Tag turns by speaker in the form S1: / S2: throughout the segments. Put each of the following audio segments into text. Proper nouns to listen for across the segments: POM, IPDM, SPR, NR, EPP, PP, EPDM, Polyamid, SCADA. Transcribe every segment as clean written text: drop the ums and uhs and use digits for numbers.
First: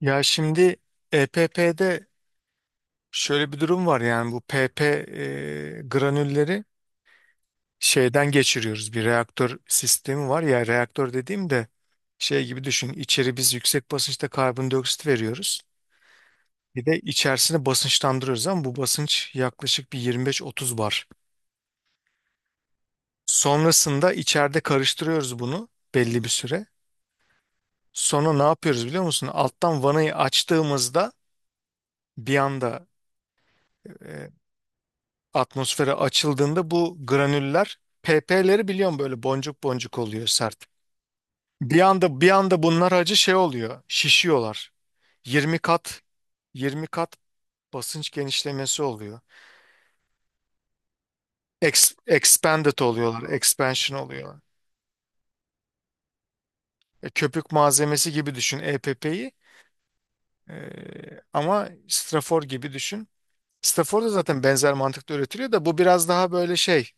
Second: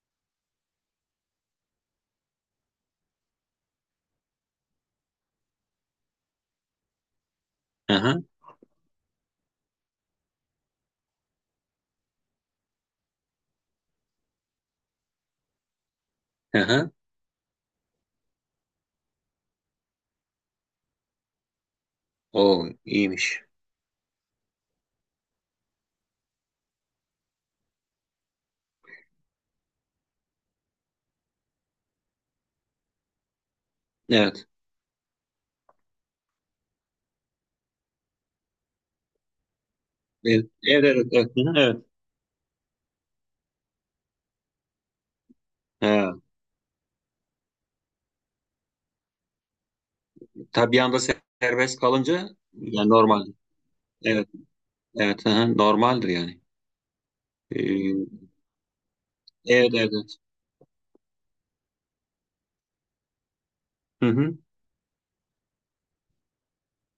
S1: Ya şimdi EPP'de şöyle bir durum var, yani bu PP granülleri
S2: Aha,
S1: şeyden geçiriyoruz. Bir reaktör sistemi var ya, reaktör dediğim de şey gibi düşün, içeri biz yüksek basınçta karbondioksit veriyoruz, bir
S2: aha.
S1: de içerisine basınçlandırıyoruz. Ama bu basınç yaklaşık bir 25-30 bar.
S2: O iyiymiş.
S1: Sonrasında içeride karıştırıyoruz bunu belli bir süre. Sonra ne yapıyoruz biliyor musun? Alttan vanayı açtığımızda bir anda e,
S2: Evet.
S1: atmosfere açıldığında bu granüller, PP'leri biliyorum, böyle boncuk boncuk oluyor
S2: Evet,
S1: sert.
S2: evet, evet. Evet. Hı hı,
S1: Bir
S2: evet.
S1: anda bir anda bunlar acı şey oluyor. Şişiyorlar. 20 kat
S2: Ha,
S1: 20 kat basınç genişlemesi oluyor.
S2: tabii bir anda serbest kalınca
S1: Expanded
S2: yani normal.
S1: oluyorlar, expansion
S2: Evet,
S1: oluyorlar.
S2: evet. Aha, normaldir yani.
S1: Köpük malzemesi
S2: Ee,
S1: gibi düşün EPP'yi.
S2: evet, evet. Evet.
S1: E, Ama strafor gibi düşün. Strafor
S2: Hı
S1: da
S2: hı.
S1: zaten benzer mantıkta üretiliyor, da bu biraz daha böyle şey,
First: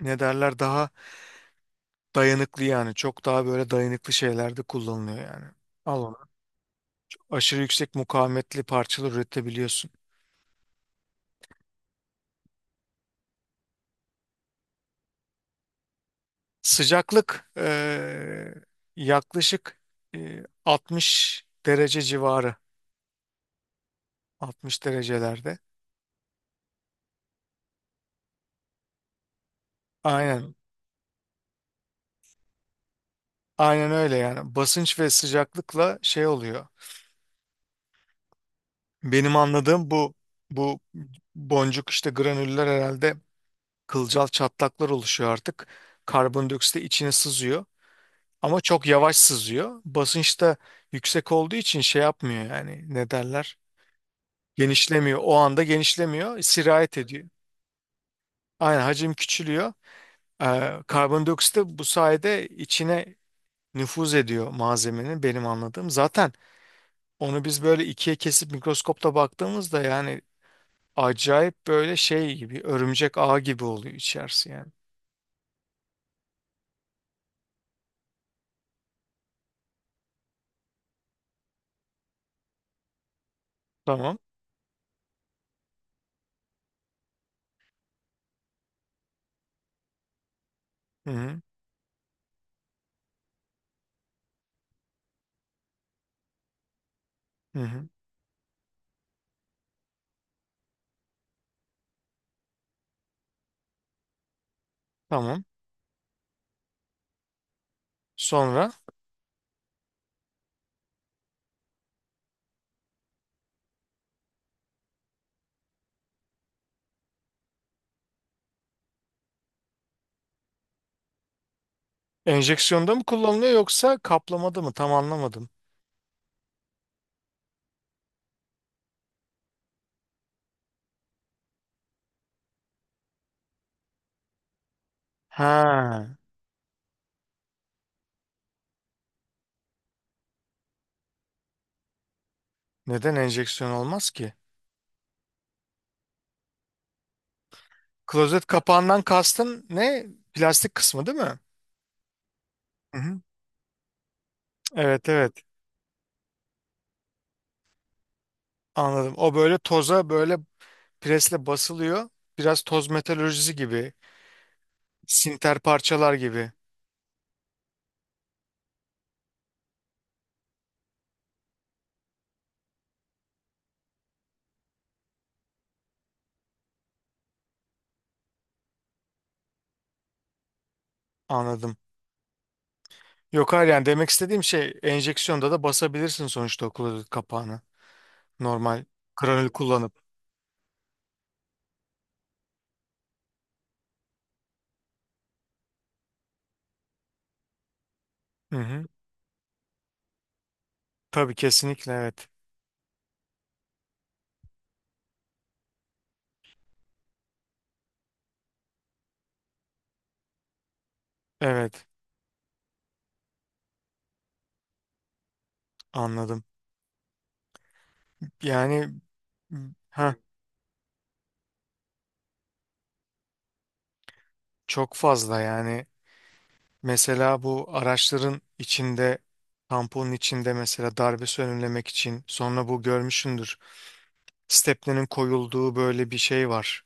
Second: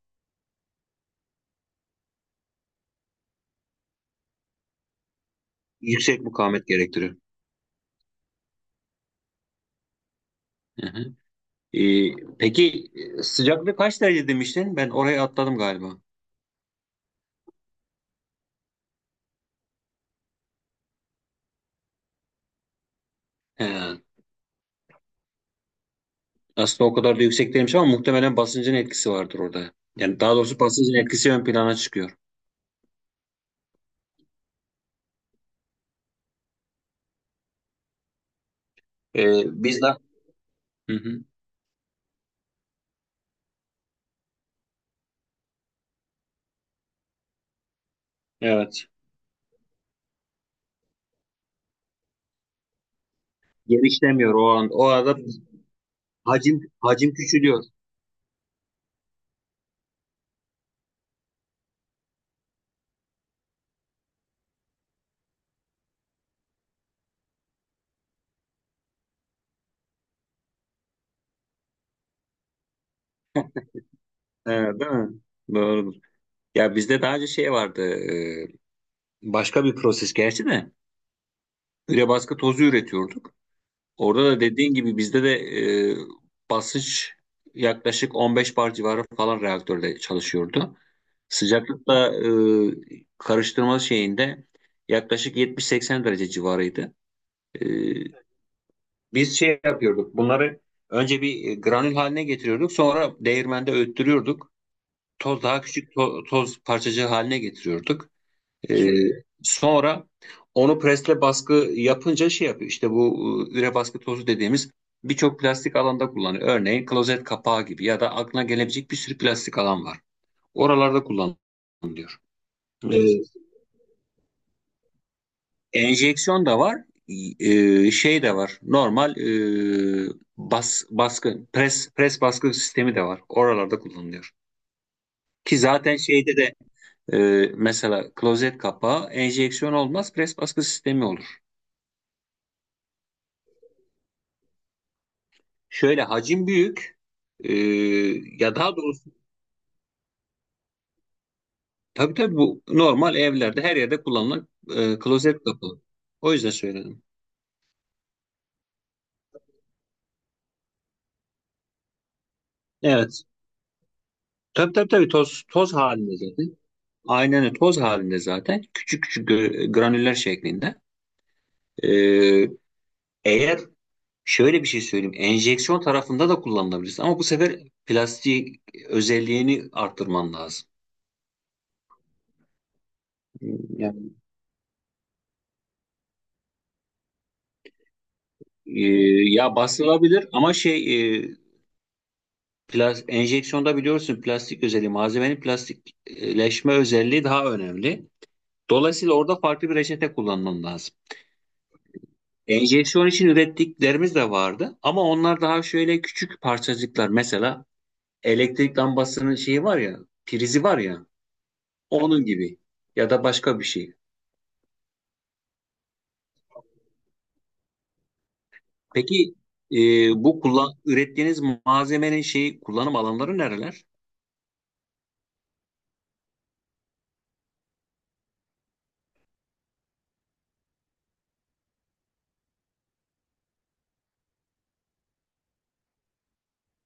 S1: ne derler, daha dayanıklı. Yani çok daha böyle dayanıklı şeylerde kullanılıyor yani. Al onu.
S2: Yüksek mukavemet gerektiriyor.
S1: Aşırı yüksek mukavemetli parçalar üretebiliyorsun.
S2: Hı hı. Ee, peki sıcaklık kaç derece demiştin? Ben oraya atladım galiba.
S1: Sıcaklık yaklaşık 60 derece civarı.
S2: He.
S1: 60 derecelerde.
S2: Aslında o kadar da yüksek değilmiş ama muhtemelen basıncın etkisi vardır orada. Yani daha
S1: Aynen.
S2: doğrusu basıncın etkisi ön plana çıkıyor.
S1: Aynen öyle yani. Basınç ve sıcaklıkla şey oluyor. Benim
S2: Biz de.
S1: anladığım, bu
S2: Hı hı.
S1: boncuk, işte granüller, herhalde kılcal çatlaklar oluşuyor artık. Karbondioksit de içine sızıyor. Ama çok
S2: Evet.
S1: yavaş sızıyor. Basınç da yüksek olduğu için şey yapmıyor yani, ne derler?
S2: Genişlemiyor o an. O arada
S1: Genişlemiyor. O anda genişlemiyor.
S2: hacim
S1: Sirayet
S2: hacim
S1: ediyor.
S2: küçülüyor.
S1: Aynen, hacim küçülüyor. Karbondioksit de bu sayede içine nüfuz ediyor malzemenin, benim anladığım. Zaten onu biz böyle ikiye kesip mikroskopta baktığımızda, yani acayip böyle şey gibi, örümcek ağı gibi oluyor içerisi
S2: Ee,
S1: yani.
S2: değil mi? Doğrudur. Ya bizde daha önce şey vardı. Başka bir proses gerçi de. Üre baskı tozu üretiyorduk.
S1: Tamam.
S2: Orada da dediğin gibi bizde de basınç yaklaşık 15 bar civarı falan reaktörde çalışıyordu.
S1: Hı hı.
S2: Sıcaklıkla karıştırma şeyinde yaklaşık 70-80 derece civarıydı.
S1: Hı
S2: E,
S1: hı.
S2: Biz şey yapıyorduk. Bunları önce bir granül haline getiriyorduk. Sonra değirmende öğüttürüyorduk. Toz
S1: Tamam.
S2: daha küçük toz parçacığı haline getiriyorduk.
S1: Sonra
S2: E, sonra onu presle baskı yapınca şey yapıyor. İşte bu üre baskı tozu dediğimiz birçok plastik alanda kullanılıyor. Örneğin klozet kapağı gibi ya da aklına gelebilecek bir sürü plastik alan var. Oralarda kullanılıyor.
S1: enjeksiyonda
S2: E,
S1: mı kullanılıyor yoksa kaplamada mı? Tam anlamadım.
S2: Enjeksiyon da var, şey de var. Normal e, bas baskı pres pres baskı sistemi de var. Oralarda kullanılıyor. Ki zaten
S1: Ha,
S2: şeyde de e, mesela klozet kapağı enjeksiyon olmaz, pres baskı sistemi olur.
S1: neden enjeksiyon olmaz ki?
S2: Şöyle hacim büyük. e,
S1: Klozet
S2: ya daha
S1: kapağından
S2: doğrusu
S1: kastın ne? Plastik kısmı değil mi?
S2: tabii tabii bu
S1: Hı
S2: normal
S1: hı.
S2: evlerde her yerde kullanılan
S1: Evet, evet,
S2: klozet kapağı. O yüzden söyledim.
S1: anladım. O böyle toza, böyle presle basılıyor. Biraz toz
S2: Evet.
S1: metalurjisi gibi.
S2: Tabii tabii tabii toz
S1: Sinter
S2: toz halinde
S1: parçalar gibi.
S2: zaten. Aynen öyle. Toz halinde zaten küçük küçük granüller şeklinde. Ee, eğer şöyle bir şey söyleyeyim, enjeksiyon tarafında da kullanılabilirsin ama bu sefer plastik özelliğini arttırman lazım.
S1: Anladım. Yok, hayır, yani demek
S2: Yani,
S1: istediğim şey, enjeksiyonda da basabilirsin sonuçta o klozet kapağını. Normal
S2: e,
S1: kranül
S2: ya
S1: kullanıp.
S2: bastırılabilir ama şey enjeksiyonda biliyorsun plastik özelliği, malzemenin plastikleşme özelliği daha önemli.
S1: Hı hı.
S2: Dolayısıyla orada farklı bir reçete kullanman lazım.
S1: Tabii, kesinlikle, evet.
S2: Enjeksiyon için ürettiklerimiz de vardı ama onlar daha şöyle küçük parçacıklar, mesela elektrik lambasının şeyi var ya, prizi var ya,
S1: Evet,
S2: onun gibi ya da başka bir şey.
S1: anladım. Yani
S2: Peki e,
S1: ha,
S2: bu ürettiğiniz malzemenin şeyi, kullanım alanları nereler?
S1: çok fazla yani. Mesela bu araçların içinde, tamponun içinde mesela darbesi önlemek için. Sonra bu görmüşsündür, stepnenin koyulduğu böyle bir şey var.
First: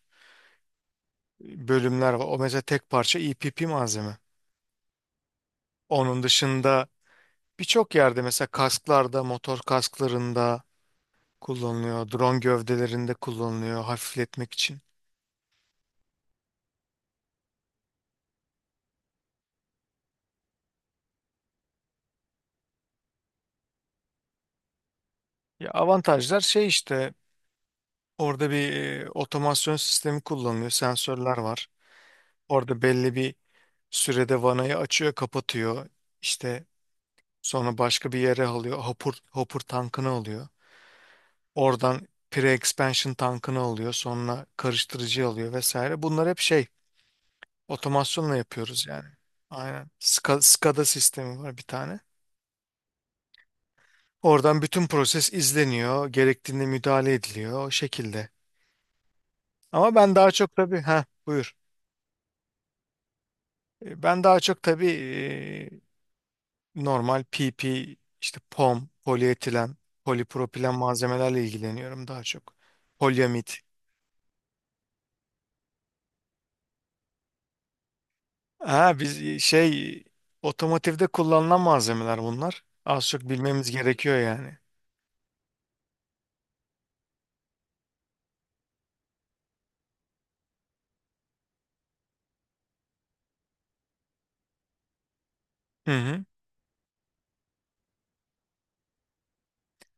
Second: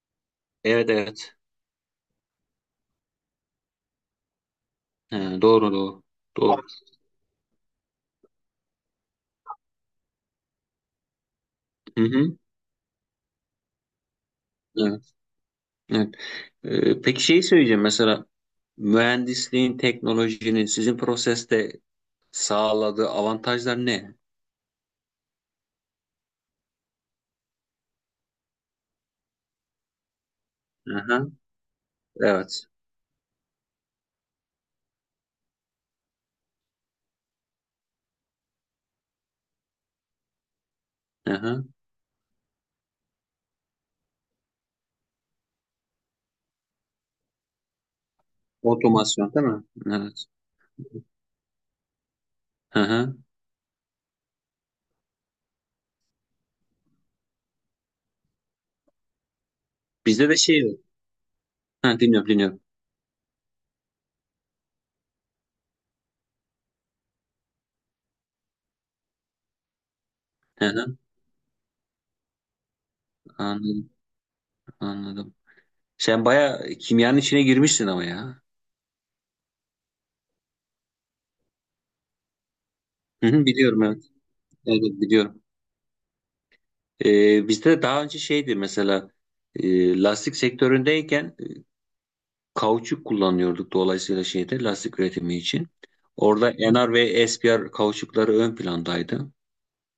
S2: Evet evet.
S1: Bölümler var. O mesela tek parça EPP malzeme.
S2: He, doğru doğru.
S1: Onun
S2: Doğru.
S1: dışında birçok yerde, mesela kasklarda, motor kasklarında
S2: Hı
S1: kullanılıyor.
S2: hı.
S1: Drone gövdelerinde kullanılıyor hafifletmek için.
S2: Evet, evet. Peki şeyi söyleyeceğim, mesela mühendisliğin, teknolojinin sizin proseste sağladığı avantajlar ne?
S1: Ya, avantajlar şey işte, orada bir otomasyon sistemi kullanılıyor.
S2: Hı hı.
S1: Sensörler var.
S2: Evet.
S1: Orada belli bir sürede vanayı açıyor, kapatıyor. İşte sonra başka bir yere alıyor. Hopper, hopper tankını alıyor.
S2: Hı hı.
S1: Oradan pre-expansion tankını alıyor. Sonra karıştırıcı alıyor vesaire. Bunlar hep şey, otomasyonla yapıyoruz yani.
S2: Otomasyon değil mi?
S1: Aynen.
S2: Evet.
S1: SCADA sistemi var bir tane.
S2: Hı hı.
S1: Oradan bütün proses izleniyor. Gerektiğinde müdahale ediliyor o şekilde. Ama ben
S2: Bizde
S1: daha
S2: de
S1: çok
S2: şey var.
S1: tabii, ha buyur.
S2: Ha, dinliyorum dinliyorum.
S1: Ben daha çok tabii normal PP, işte POM, polietilen,
S2: Hı
S1: polipropilen
S2: hı.
S1: malzemelerle ilgileniyorum daha çok. Polyamid.
S2: Anladım. Anladım. Sen bayağı kimyanın içine girmişsin ama ya.
S1: Ha, biz şey, otomotivde kullanılan malzemeler bunlar. Az çok
S2: Hı hı,
S1: bilmemiz
S2: biliyorum, evet.
S1: gerekiyor yani.
S2: Evet evet, biliyorum. Bizde daha önce şeydi, mesela lastik sektöründeyken kauçuk kullanıyorduk, dolayısıyla şeyde lastik üretimi için.
S1: Hı hı.
S2: Orada NR ve SPR kauçukları ön plandaydı.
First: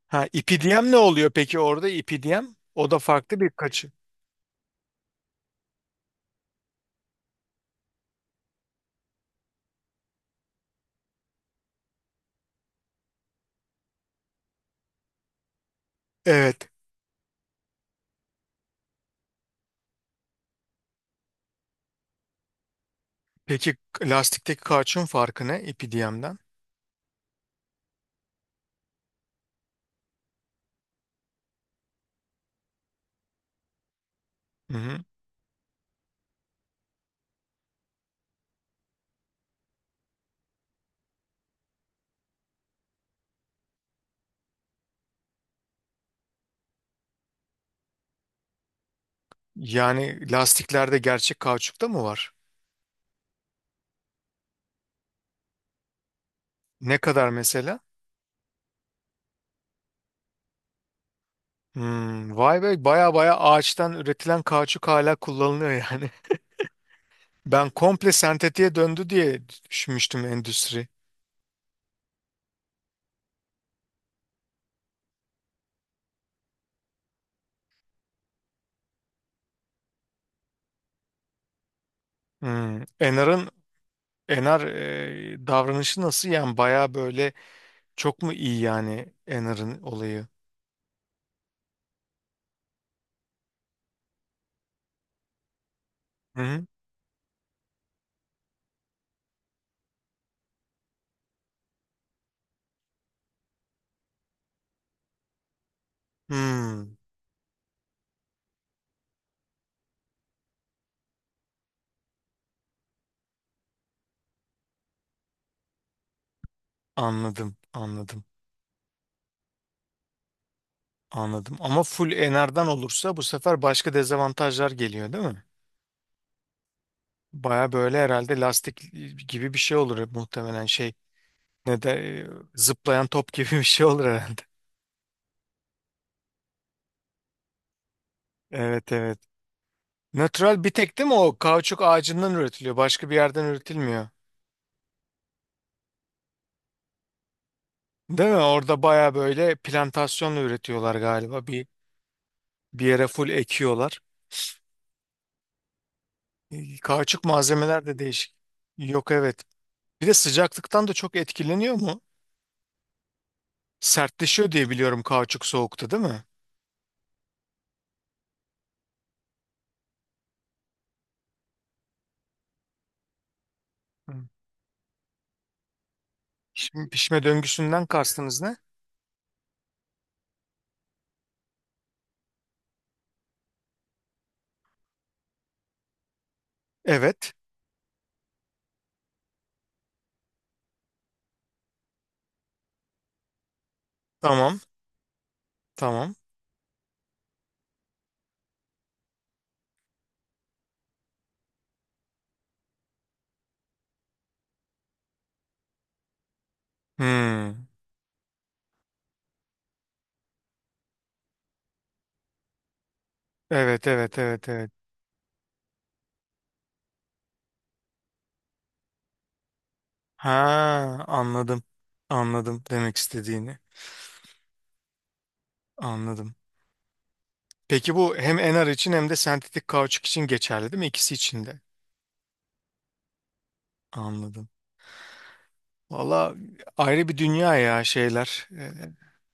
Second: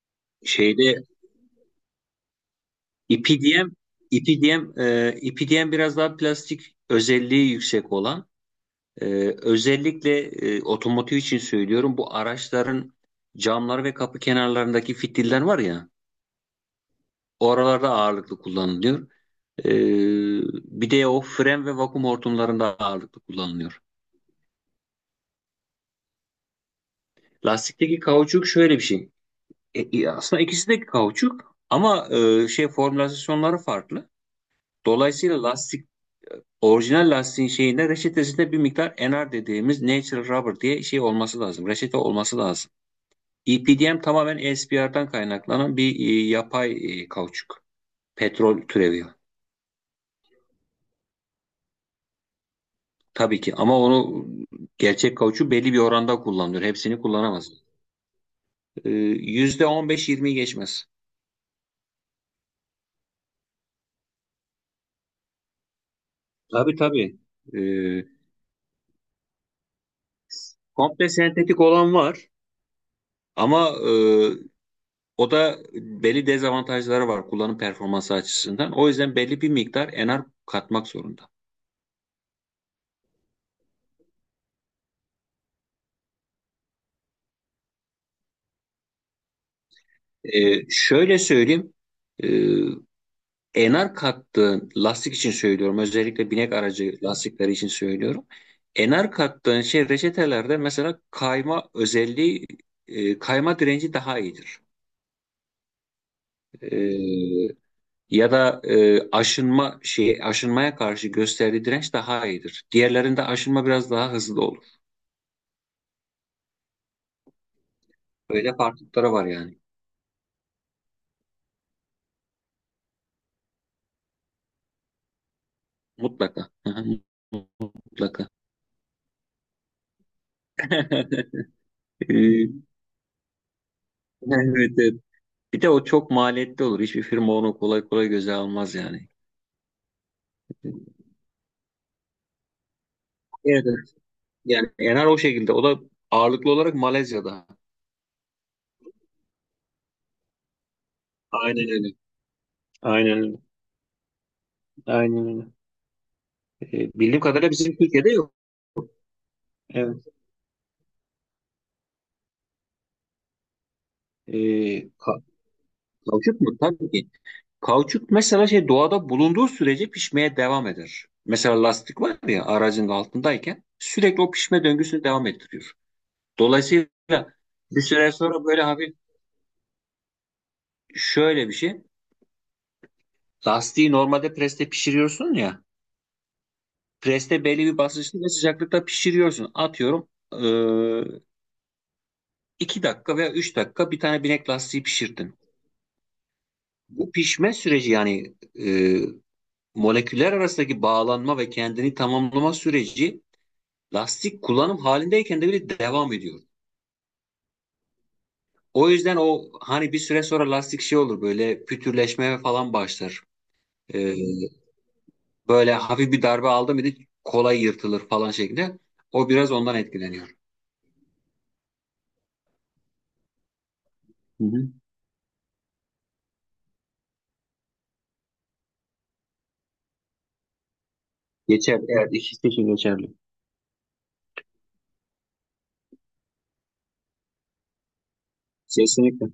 S1: Ha, ipidiyem ne
S2: Şeyde
S1: oluyor peki, orada ipidiyem? O da farklı bir
S2: IPDM
S1: kaçı.
S2: biraz daha plastik özelliği yüksek olan. Özellikle otomotiv için söylüyorum. Bu araçların camları ve kapı kenarlarındaki fitiller var ya,
S1: Evet.
S2: oralarda ağırlıklı kullanılıyor. Ee, bir de o fren ve vakum hortumlarında ağırlıklı
S1: Peki
S2: kullanılıyor.
S1: lastikteki kauçuğun farkı ne ipidiyemden?
S2: Lastikteki kauçuk şöyle bir şey. Aslında ikisi de kauçuk ama şey, formülasyonları farklı.
S1: Hı hı.
S2: Dolayısıyla lastik, orijinal lastiğin şeyinde reçetesinde bir miktar NR dediğimiz natural rubber diye şey olması lazım. Reçete olması lazım. EPDM tamamen ESPR'dan kaynaklanan bir yapay kauçuk. Petrol türevi.
S1: Yani lastiklerde gerçek kauçuk da mı var?
S2: Tabii ki ama onu gerçek kauçuk belli bir oranda kullanılıyor.
S1: Ne
S2: Hepsini
S1: kadar
S2: kullanamaz.
S1: mesela?
S2: E, yüzde on beş, 20'yi geçmez.
S1: Hmm, vay be, baya baya ağaçtan üretilen kauçuk hala kullanılıyor yani.
S2: Tabii tabii. E,
S1: Ben komple sentetiğe döndü diye düşünmüştüm endüstri.
S2: Komple sentetik olan var ama o da belli dezavantajları var kullanım performansı açısından. O yüzden belli bir miktar enar katmak zorunda.
S1: Hmm, Enar'ın, davranışı nasıl yani? Baya böyle çok mu iyi yani Enar'ın olayı?
S2: E, şöyle söyleyeyim. E, enar kattığın lastik için söylüyorum. Özellikle binek
S1: Hı-hı.
S2: aracı lastikleri için söylüyorum. Enar kattığın şey reçetelerde, mesela kayma direnci daha iyidir. E, ya da aşınmaya karşı gösterdiği direnç daha iyidir. Diğerlerinde aşınma biraz daha hızlı olur.
S1: Anladım, anladım,
S2: Böyle farklılıkları var yani.
S1: anladım, ama full Enar'dan olursa bu sefer başka dezavantajlar geliyor değil mi?
S2: Mutlaka. Hı hı,
S1: Baya böyle
S2: mutlaka.
S1: herhalde lastik gibi bir şey olur muhtemelen, şey, ne de e,
S2: E,
S1: zıplayan top gibi bir şey olur herhalde.
S2: Evet, evet. Bir de o çok maliyetli olur. Hiçbir firma onu kolay kolay göze almaz
S1: Evet,
S2: yani.
S1: evet. Natural bir tek değil mi o, kauçuk ağacından üretiliyor. Başka bir yerden
S2: Evet, evet.
S1: üretilmiyor.
S2: Yani Enar o şekilde. O da ağırlıklı olarak Malezya'da.
S1: Değil mi? Orada baya böyle plantasyonla üretiyorlar galiba. Bir
S2: Aynen öyle.
S1: bir yere
S2: Aynen
S1: full
S2: öyle.
S1: ekiyorlar.
S2: Aynen öyle. Bildiğim
S1: Kauçuk
S2: kadarıyla bizim
S1: malzemeler de
S2: Türkiye'de yok.
S1: değişik. Yok, evet. Bir
S2: Evet.
S1: de sıcaklıktan da çok etkileniyor mu? Sertleşiyor diye
S2: Ee,
S1: biliyorum
S2: ka-
S1: kauçuk soğukta, değil mi?
S2: kauçuk mu? Tabii ki. Kauçuk mesela şey doğada bulunduğu sürece pişmeye devam eder. Mesela lastik var ya aracın altındayken
S1: Hı.
S2: sürekli o pişme döngüsünü devam ettiriyor. Dolayısıyla
S1: Şimdi pişme
S2: bir
S1: döngüsünden
S2: süre
S1: kastınız
S2: sonra
S1: ne?
S2: böyle hafif şöyle bir şey. Lastiği normalde preste pişiriyorsun ya.
S1: Evet.
S2: Preste belli bir basınçta ve sıcaklıkta pişiriyorsun. Atıyorum 2 dakika veya 3 dakika bir tane binek
S1: Tamam.
S2: lastiği pişirdin.
S1: Tamam.
S2: Bu pişme süreci, yani moleküller arasındaki bağlanma ve kendini tamamlama süreci lastik kullanım halindeyken de bile devam ediyor.
S1: Hmm.
S2: O yüzden o hani bir süre sonra lastik şey olur böyle pütürleşmeye falan başlar.
S1: Evet,
S2: Eee,
S1: evet, evet, evet.
S2: böyle hafif bir darbe aldı mıydı kolay yırtılır falan şeklinde. O biraz ondan etkileniyor.
S1: Ha, anladım. Anladım demek istediğini.
S2: Hı hı.
S1: Anladım. Peki bu hem NR için hem de sentetik kauçuk için geçerli değil mi? İkisi için de.
S2: Geçer. Evet, ikisi için geçerli.
S1: Anladım. Valla ayrı bir dünya ya şeyler.
S2: Kesinlikle.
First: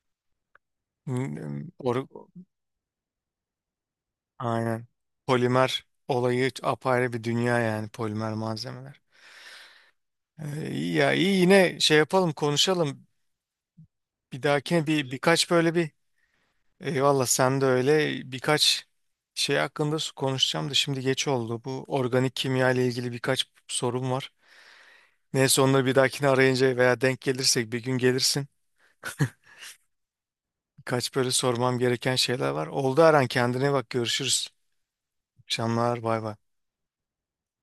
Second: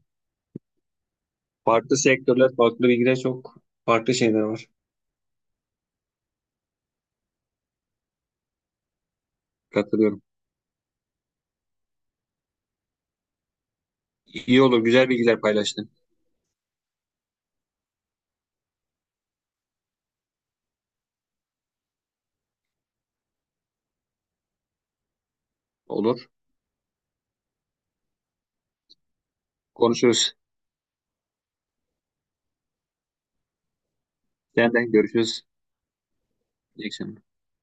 S1: m- m-
S2: Farklı
S1: or-
S2: sektörler, farklı bilgiler çok farklı şeyler var.
S1: aynen. Polimer olayı apayrı bir dünya, yani polimer malzemeler.
S2: Katılıyorum.
S1: İyi ya, iyi, yine şey yapalım, konuşalım. Bir
S2: İyi olur,
S1: dahakine
S2: güzel
S1: bir
S2: bilgiler
S1: birkaç böyle
S2: paylaştın.
S1: bir, eyvallah. Sen de öyle birkaç şey hakkında konuşacağım da, şimdi geç oldu. Bu organik kimya ile ilgili birkaç sorum var. Neyse, onları bir dahakine
S2: Olur.
S1: arayınca veya denk gelirsek bir gün gelirsin.
S2: Konuşuruz.
S1: Kaç böyle sormam gereken şeyler var. Oldu, Aran, kendine bak, görüşürüz.
S2: Senden görüşürüz.
S1: İyi akşamlar, bay bay.
S2: İyi akşamlar.